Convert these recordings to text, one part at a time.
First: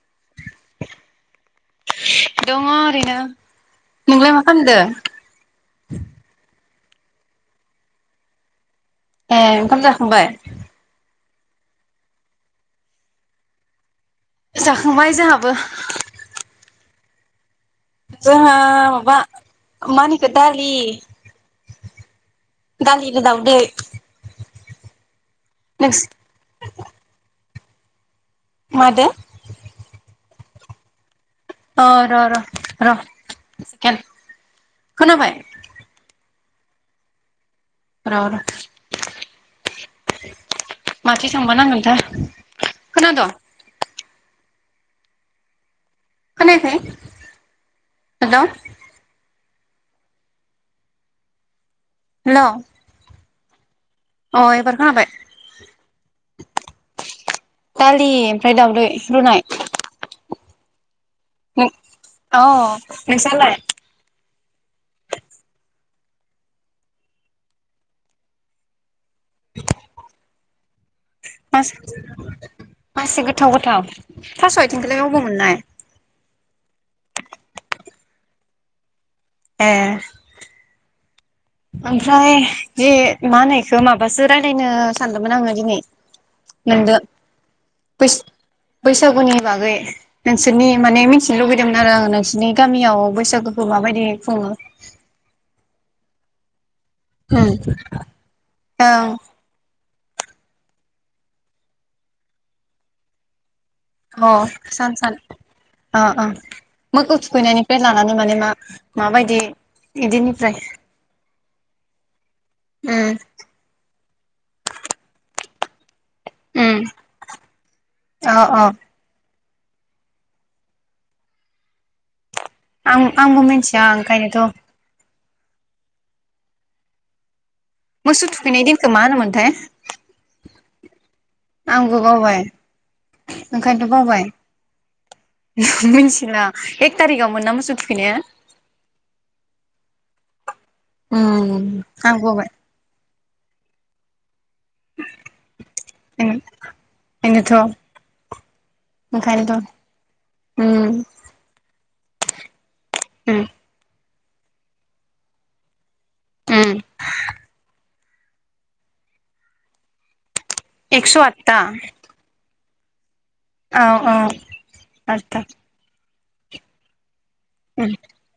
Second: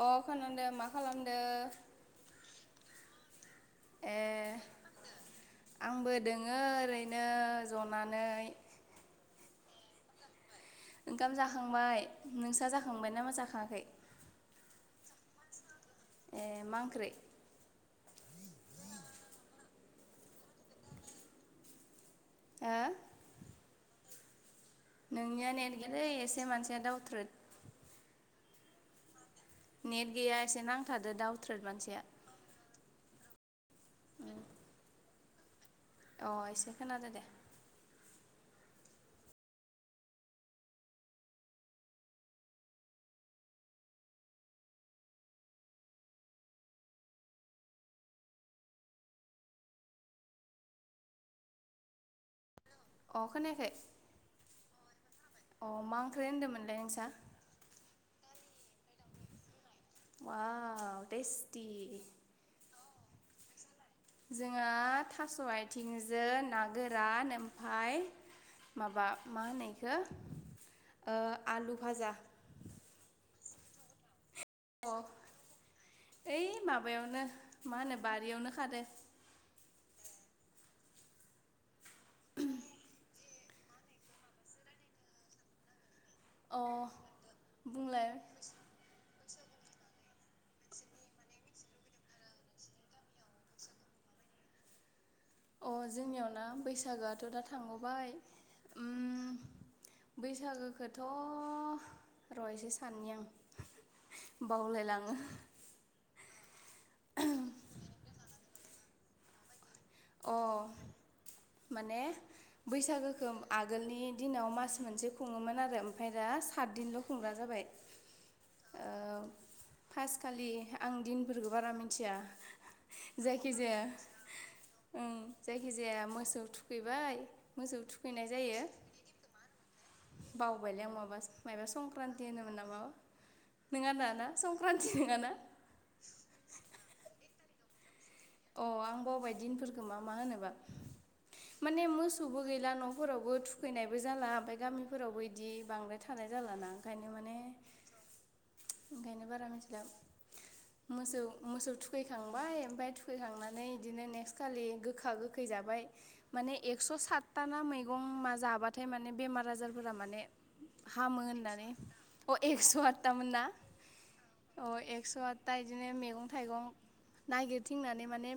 अ खोनादो मा खालामदों? दङ ओरैनो ए नोंलाय मा खालामदो आंबो दोङो ओरैनो जनानै ए ओंखाम जाखांबाय? ओंखाम जाखांबाय नोंसा जाखांबाय ना मा जाखाङाखै जाखांबाय जोंहाबो ए मा ओंख्रि? जोंहा माबा मानिखौ दालि हो दालिदो दावदै नोंनिया नोंस नेेरगलै एसे मानसिया दावथ्रोद। मा दो? नेट गैया एसे नांथादो दाव अ र र र सेक खोनाबाय? अ एसे खोनादो दे। र र माथि थांबा नांगोनथाय खोनादों खोनायाखै हेलौ। हेलौ। अ खोनायाखै। अ एबार खोनाबाय अ मा ओंख्रि होनदोंमोनलाय नोंसा दालि। ओमफाय दावउदै रुनाय। अवाव। बेस्टि। नों अ नोंसालाय? जोंहा थास आथिंजों ना गोरान ओमफाय माबा। मा होनो यखो ओ मास आलु भाजा। मासे गोथाव गोथाव। थास' अ आथिंखौलाय अबाव मोननाय ओइ माबायावनो मा होनो। बारियावनो खादो। ए। ओमफ्राय बे मा होनोयखो माबासो रायज्लायनो सानदोंमोन आङो दिनै। अ नोंदो बुंलाय बै अ बैसागुनि। बागै नोंसोरनि माने मिथिनो लुुबैदोंमोन आरो आङो नोंसोरनि गामियाव बैसागुखौ माबायदि खुङो। अ जोंनियाव ना बैस बैसागोआथ दा थांबावबाय उम बैसागोखोथ र एसे साननि आं। अ सान बावलायलाङो सान अ अ। मोखौ थुखैनायनिफ्राय लानानै माने मा माबायदि। अ इदिनिफ्राय माने उम बैसागोखौ आगोलनि दिनाव मास मोनसे खुङोमोन। आरोम ओमफ्राय दा उम सातदिनल खुंग्रा जाबाय अ अ ओ। फासखालि आं दिनफोरखौ बारा मिथिया। आं आंबो मिथिया ओंखायनोथ। उम जायखिजाया मोसौ थुखैबाय। मोसौ थुखैनाय जायो दिनखौ मा होनोमोनथाय बावबायलाव माबा माबा आंबो संक्रान्ति बावबाय होनोमोन नामा ओंखायनोथ' नोङा बावबाय नाना संक्रान्ति नङाना। सुफिनाया। अ आं बावबाय दिनफोरखौ मा मा होनोबा। उम आंबावबाय। फोरावबो थुखैनायबो जाला ओमफाय। गामिफोरावबो इदि बांद्राय थानाय जालाना ओंखायनो माने बेनोथ' ओंखायनो बारा ओंखायनोथ' मिथिला उम मोसौ मोसौ थु। फैखांबाय ओमफाय। उम फैखांनानै इदिनो नेक्स्ट। खालि गोखा गोखै जाबाय। माने उम एकस सातथा ना मै गं मा जाबाथाय माने बेमार आजारफोरा माने एकस' हामो आतथा होनानै अ एक्स [unintelligible] थामोन ना औ औ अ एकस आतथा आठथा इदिनो मैं था थाइगं नाय उम थिंनानै माने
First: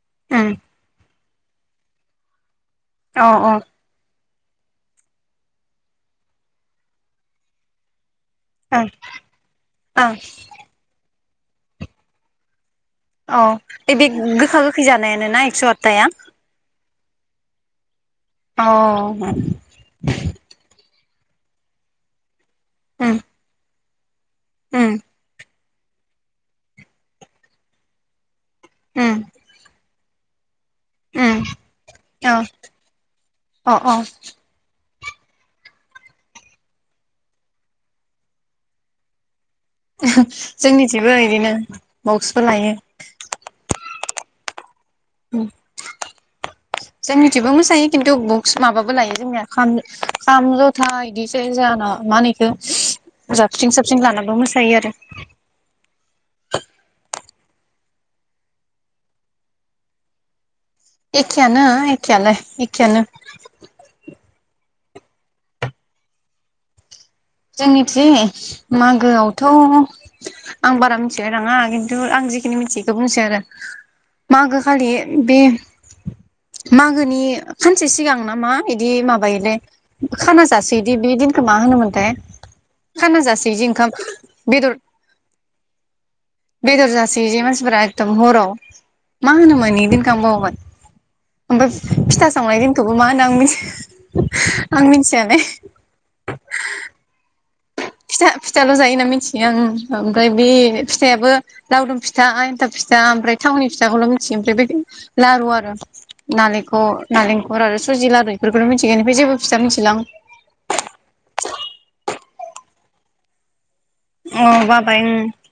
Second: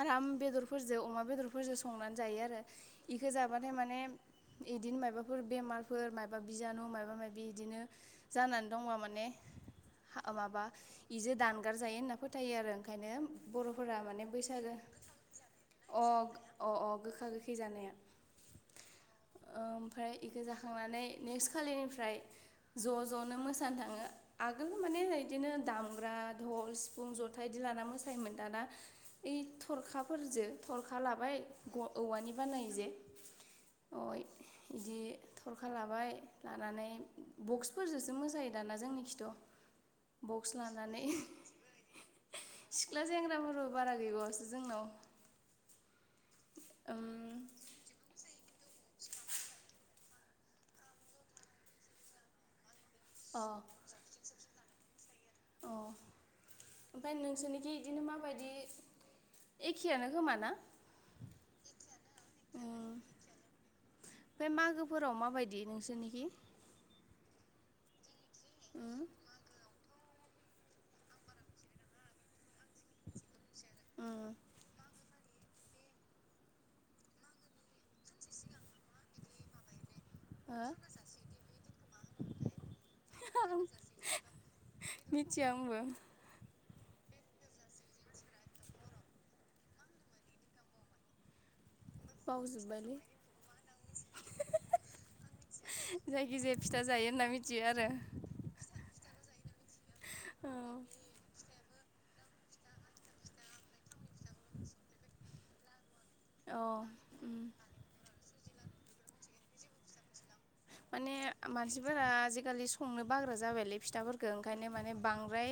आराम उम बेदरफोरजों अमा बेदरफोरजों संनानै जायो आरो अ इखो अ ओं जाबाथाय माने इदिनो मायबाफोर बेमारफोर मायबा बिजानु मायबा इदिनो जानानै दंबा माने ओं माबा इजो दानगार जायो होनना फोथायो आरो ओंखायनो औ बर'फोरा बे माने गोखा बैसागो गोखै जानायानो ना एकस अ आतथाया? अ अ गोखा गोखै जानाया ओमफ्राय बेखौ जाखांनानै औ नेक्स्ट खालिनिफ्राय ज ज नो मोसानो थाङो आगोल माने इदिनो दाम ग्रा धल सिफुं जथा इदि लाना मोसा योमोन। दाना उम उम ओइ थरखा फोरजो थरखा लाबाय औवानि औ बानायो जे अ अ अय इदि। थरखा लाबाय लानानै बक्सफोरजोंसो मोजायो दाना जोंनि खिथ जोंनिथिंबो बिदिनो बक्सफोर लायो। सिख्ला सेंग्राफोर बारा गैबावासो जोंनाव ओम जोंनिथिबो मोसायो खिन्थु बक्स माबा लायो जोंनिया खाम-खाम जथा इदि सेरजा मा होनो बेखौ अ जाबस्रिं साबस्रिं लानाबो मोसा थायो आरो। अ ओमफ्राय नोंसोरनिखि बिदिनो माबायदि एखेयानो खोमाना एखेआनो एखेआलाय एखेआनो ओमफ्राय फोराव माबायदि नोंसोरनिखि जोंनिथिं उम मागोआवथ आं बारा मिथिलाय लाङा खिन्थु आं जे जोंनि मिथियैखौ बुंसै आरो उम मागो खालि बे मागोनि सानसे सिगां नामा इदि माबायोलै खाना हो जासोयोदि बे दिनखौ मा होनोमोनथाय खाना आं जासोयोजि ओंखाम बेदर मिथिया आंबो बेदर जासेयोजे मानसिफोरा एखदम हराव मा होनोमोन इदिनखौ आंबावबाय ओमफ्राय फिथा सावनाय दिनखौबो बावजोब्बायलै मा होनो आं आं मिथिया दै जायखिजाया फिथा जायो होनना मिथियो आरो औ फिथा फिथाल जायोना मिथियो आं ओमफ्राय बे फिथाइाबो लावदुम फिथा था एथाब फिथा ओमफ्राय थाउनि फिथाखौल मिथियो ओमफ्राय बौ लारु आरो औ नारेंखर उम नालेंखर आरो सुजि लारु बेफोरखौनो मिथिगोन ओमफ्राय जेबो फिसा मिथिलां माने मानसिफोरा आजिखालि संनो बाग्रा जाबायलै। फिथाफोरखौ आं अ ओंखायनो माने बाबाय बांद्राय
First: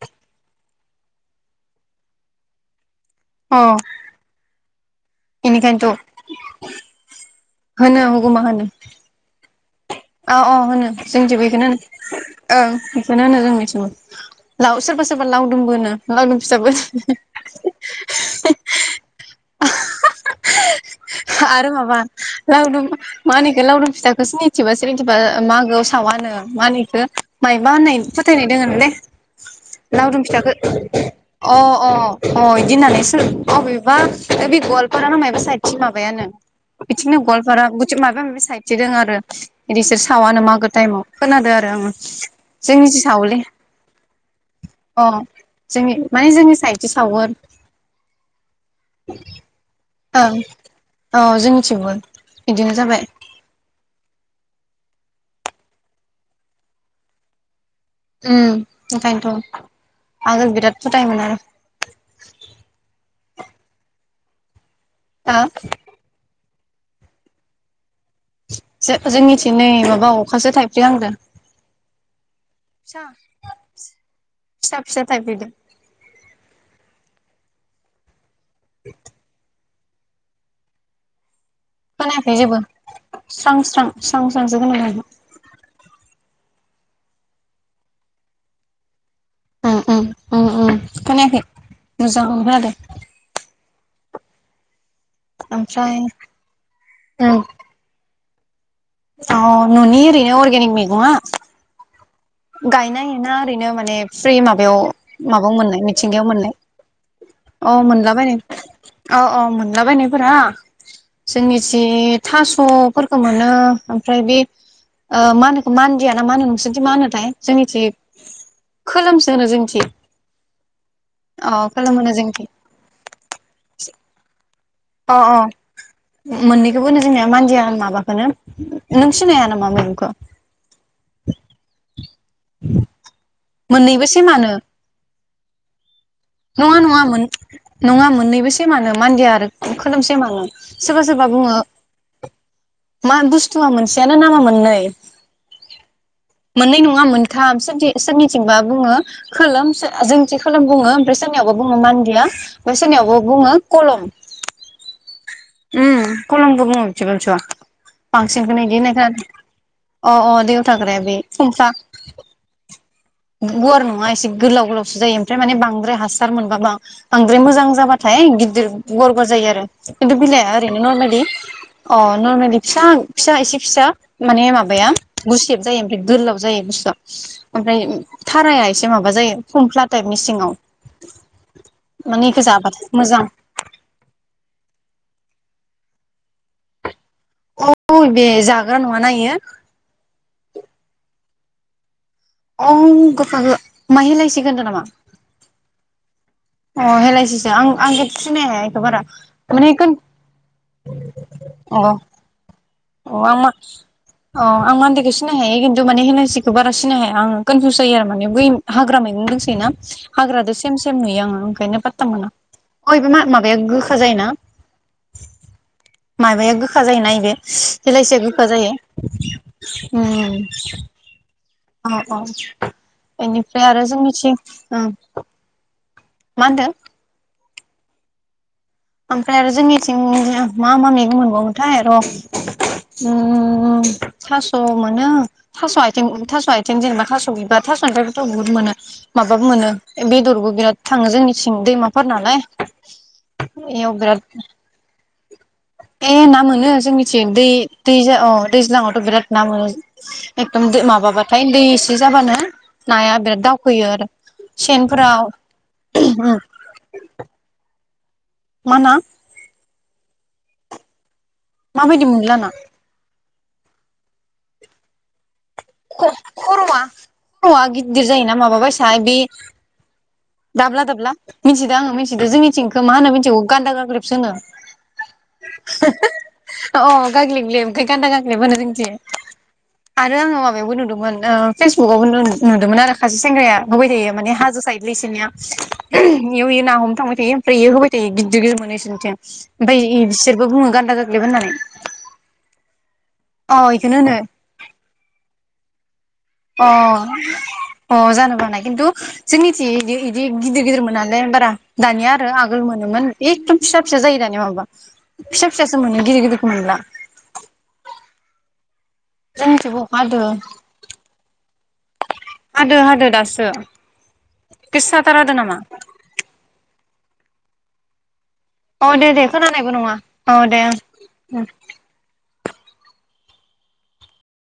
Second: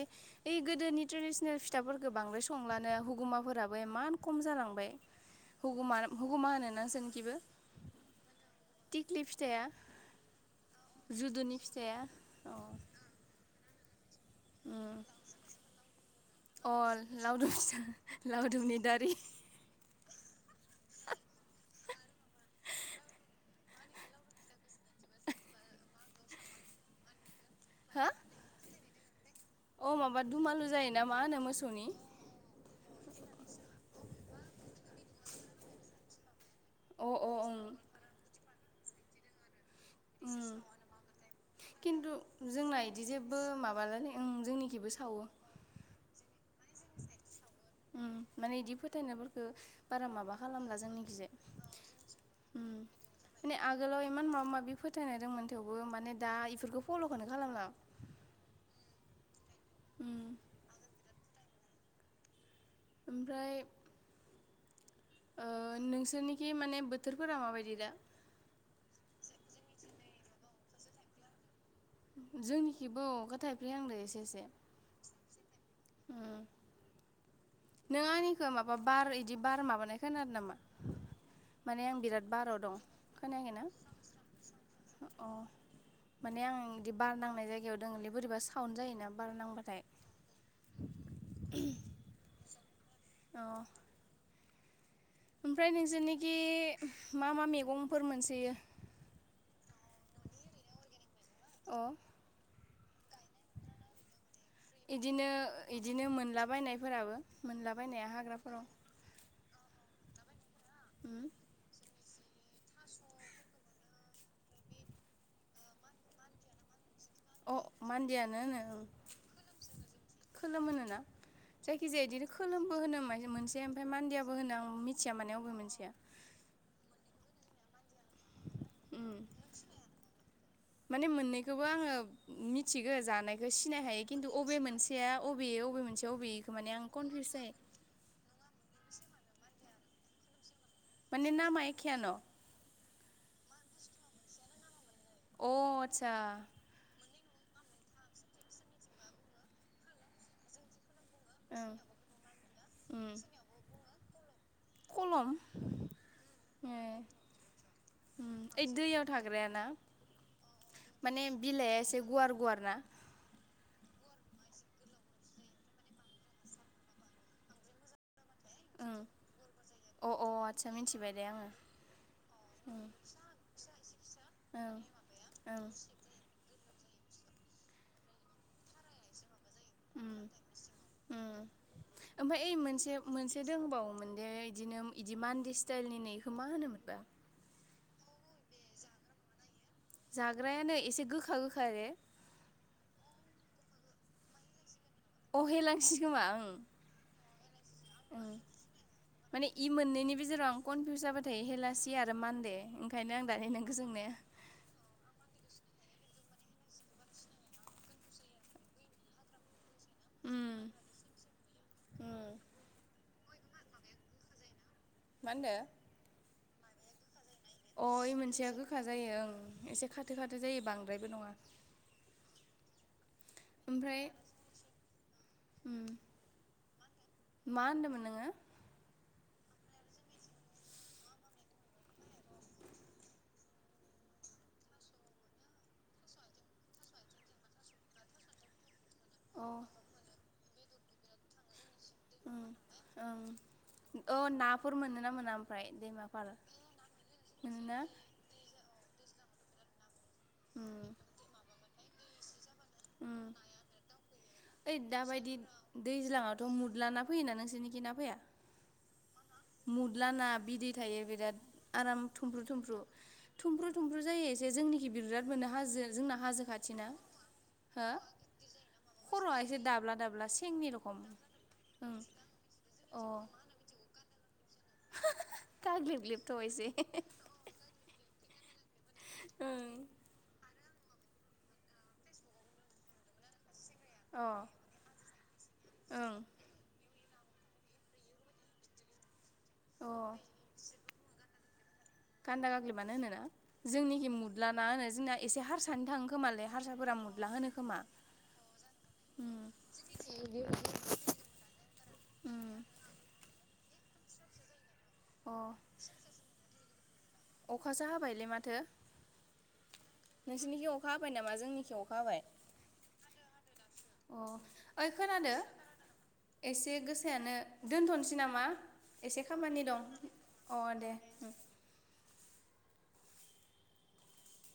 ओइ गोदोनि ट्रेडिसनेल फिथाफोरखौ बांद्राय संलानो हु ओं गुमाफोराबो अ इमान खम जालांबाय। हगुमा बेनिखायनोथ' हुगुमा होनोना जोंखिबो होनो थिख्लि फिथाया औ अ होनो जोंथिबो बेखौनो होनो अ औ ओ बेखौनो होनो जोंनिथिंबो लाव उम सोरबा सोरबा लावदुमबो होनो लावदुम अ फिथाबो लावदुम फिथा लावदुमनि दारि [unintelligible] [unintelligible] आरो माबा लावदुम मा होनो एखो लावदुम फिथाखौ सिनिथिबा सिनिथिबा मागोआव सावानो मा होनो एखौ माइबा होननाय हो फोथायनाय दोङो नोलै अ माबा लावदुम फिथाखौ दुमालु जायोना मा होनो अ मोसौनि अ अ इदि होननानै सोर अबेबा बि गवाल मायबा साइथिं माबायानो बिथिंनो अ ओं गल्फारा बिथि मायबा मायबि साइद थिदों आरो बिदिसोर सावानो उम मागो टायेमाव खोनादों आरो आङो खिन्थु जोंना जोंनि इदि जि सावोलै जेबो माबालानो ओं जोंनिखिबो अ सावो जोंनि माने जोंनि [unintelligible] सावो आरो उ माने बिदि फोथायनायफोरखो बारा माबा ओं खालामला औ जोंनिखिजाय जोंनिथिंबो बिदिनो जाबाय माने आगोलाव इमान माबा माबि फोथायनाय दंमोन थेवबो माने दा इफोरखौ फलखौनो खालामला उम ओंखायनोथ उम आगोल बिराद फोथायोमोन आरो ओमफ्राय हा ओ नोंसोरनि खि माने बोथोरफोरा माबायदि दा जो जोंनिथिं नै माबा अखासो थायफ्रि हांदों जोंनिखिबो अखा थायफ्रि हांदो एसे एसे फिसा फिसा थाइफ्रिदों नोंङानि खो माबा बार इदि बार माबा नायखोनादो नामा माने आं बिराद खोनायाखै बाराव जेबो दं स्रां खोनायाखैना स्रां स्रां स्रां [unintelligible] अ माने आं बिदि बार नांनाय जायगायाव दङोललै बोरैबा साउन्ड जायो ना उम उम उम उम खोनाखै मोजां खोनादो अ ओमफ्राय नोंसोरनोखि मा मा मैगंफोर मोनसे सोयो औ ननि ओरैनो अरगिनीक मैगङा औ गायनाय ना ओरैनो माने फ्रि माबायाव इदिनो माबायाव मोननाय इदिनो मिथिंगायाव मोननाय मोनलाबायनायफोराबो औ मोनलाबायनाया मोनलाबायनाय हाग्राफोराव अ औ मोन नआव बानायफोरा उम जोंनिथिं थासफोरखौ मोनो ओमफ्राय बे ओ मा होनोखौ मानदियाना मा होनो नोंसोरनिथि माहोनो अ मान्दियानो होनो औ होनो जोंनिथिं खोलोम होन ना अ खोलोम जायखिजाया होनो बिदिनो जोंनिथिं खोलोमबो होनो म मोनसे ओमफ्राय मान्दियाबो होनो आं मिथि अ अ मोननैखौबो होनो जोंनिया मानदिया माबा मानो नों उम सिनाया नामा मैगंखौ माने मोननैखौबो आङो मिथिगो जानाय बे सिनाय हायो मोननैबो खिन्थु सेमानो अबे मोनसेया अ बियो मोनस नङा नङा मोन नङा मोननैबो सेमानो मानदिया आरो खोलोम सेमानो सोरबा सोरबा माने बुङो नामा एखेयानो मा बुस्थुवआ मोनसेयानो नामा मोननै अ आदसा मोननै नंङा मोन थाम सोनथि सोरनिथिंबा बुङो खोलोम जोंथि खोलोम बुङो। सोरनिआवबा ओं बुङो मान्दिया ओमफ्राय उम सोरनिावबो बुङो कलम। खलम अम खलमबो ए बुङो बुथिबा-बुथिबा उम बांसिनखौनो ओइ एदि होननाय दैयाव खोनादो थाग्रायाना अ अ दैयाव थाग्राया बे माने फुमफा बिलाइआ एसे गुवार गुवार ना गुवार न मासे गोलाव-गोलावसो जायो ओमफ्राय माने बांद्राय हासार मोनबा बांद्राय मोजां जाबाथाय गि दिर ओं गुवार-गुवार जायो आरो। अ खिन्थु अ बिलायआ आदसा ओरैनो मिथिबाय नरमेलि दे आङो अ नरमेलि ओं फिसा-फिसा एसे फिसा माने ओं माबाया गुसेब ओं जायो ओमफ्राय गोलाव जा बे बुस्थुआ ओमफाय थाराया एसे माबा जायो फमफला उम टायपनि सिङाव उम माने ओमफ्राय इखो ओइ जाबाथाय मोनसे मोजां। मोनसे दंबावोमोन दे इदिनो इदि मान्दि स्टाइलनि नै इखौ मा होनोमोनबा अ बे जाग्रा नंङाना इयो जाग्रायानो एसे गोखा-गोखा रे अं गोखाखो मा हेलायसिखो होनदो नामा। अहेलांसि खोमा ओं अ हेलायसिसो आं आं ओं सिनायहाया इखो बारा इ माने कोन मोननैनि गेजेराव आं कनफिउस जाबाय थायो अ हेलासि आरो मानदे ओंखायनो अ आं दानि मा नोंखौ सोंनाया अ आं मानदेखो सिनाय हायो खिन्थु माने हेलांसिखौ बारा सिनाय हाया आंङो कनफिउस जायो आरो माने बै हाग्रा मैगं दोंसोयो ना उम हाग्रादो सेम-सेम नुयो आंङो ओंखायनो फाथथा मोना अ इबो मा माबाया गोखा जायो ना। मा होनदो गोखा जायो ना इबो अ ओइ मोनसेया गोखा जायो ओं एसे खाथो-खाथो जायो बांद्रायबो नंङा। औ औ बेनिफ्राय आरो जों ओमफ्राय मिथि ओ उम मा होनदों मा होनदोमोन नोंङो ओमफ्राय आरो जोंनिथिं मा मा मैगं मोनबावोथाय र अम थास' मोनो थास' आथिं ओ थास' आथिं जेनेबा थास'बिबार थास'निफ्रायबोथ बहुद मोनो। माबाबो अ मोनो बेदरबो बिराद थांङो जोंनिथिं दैमा फोर नालाय बेयाव औ बिराद नाफोर मोन नोना मोना ओमफ्राय ए दैमाफोर ना मोनो जोंनिथिं दै मोनोना दैज अ दैज्लांङावथ बिराद नामोनो एकदम दो उम माबाबाथाय दैज बि जाबानो नाया बिराद दावखोयो आरो ओइ सेनफोराव दाबायदि दैज्लाङावथ मुदलाना फैयोना नोंसोरनिखि ना फैया मा ना? मुदलाना बिदै थायो बिराद आराम माबायदि मोनला थुमफ्रु ना थुमफ्रु थुमफ्रु थुमफ्रु जायो एसे जोंनिखि बिराद मोनो हाजो जोंना हाजो खाथि खर'आ ना। खर'आ गिदिर जायोना माबाबायसा बे दाब्ला सेंनि दाब्ला रखम दाब्ला मिथिदो आङो मिथिदो जोंनिथिंखौ मा होनो ओं अ मिथिगौ गान्दा गाग्लेबसो [unintelligible] गाग्लिब ग्लिबथ' एसे अ गाग्लेब ग्लेब ओंखाय गान्दा गाग्लेब होनो जों ए ओं आरो आङो मा वबो नुदोंमोन ओ-फेसबुकावबो नुदोंमोन आरो खासे सेंग्राया होबाय थायो माने अ हाजो साइदलै इसोनिया ओं इयउ यो ना हमनो थांबाय थायो। फ्राय यो होबाय थायो गदिर गदिर मोनो इसोरनिथिं। ओमफ्राय अ इ इ बिसोरबो बुङो गान्दा गाग्लेब होननानै गान्दा गाग्लिबानो होनोना अ इखौनो जोंनिखि होनो मुदला ना होनो जोंना एसे हार सानथां अ अ जानोबो हानाय खिन्थु उम जोंनिथि बि इदि गिदिर गिदिर मोनालोय बारा दानिया आरो उम आगोल मोनोमोन एखदम फिसा फिसा जायो दानिया माबा। अ फिसा फिसासो मोनो गिदिर गिदिरखौ मोनला। थो जोंनिथिंबो अखा हादो नोंसोरनिखि अखा हाबाय नामा जोंनिखि अ हादो हादो दासो। [unintelligible] अ ओइ गोसाथार खोनादो हादो नामा? एसे गोसायानो दोनथनसै। नामा अ दे एसे दे खामानि खोनानायबो दं। नङा औ अ दे ओम। ओं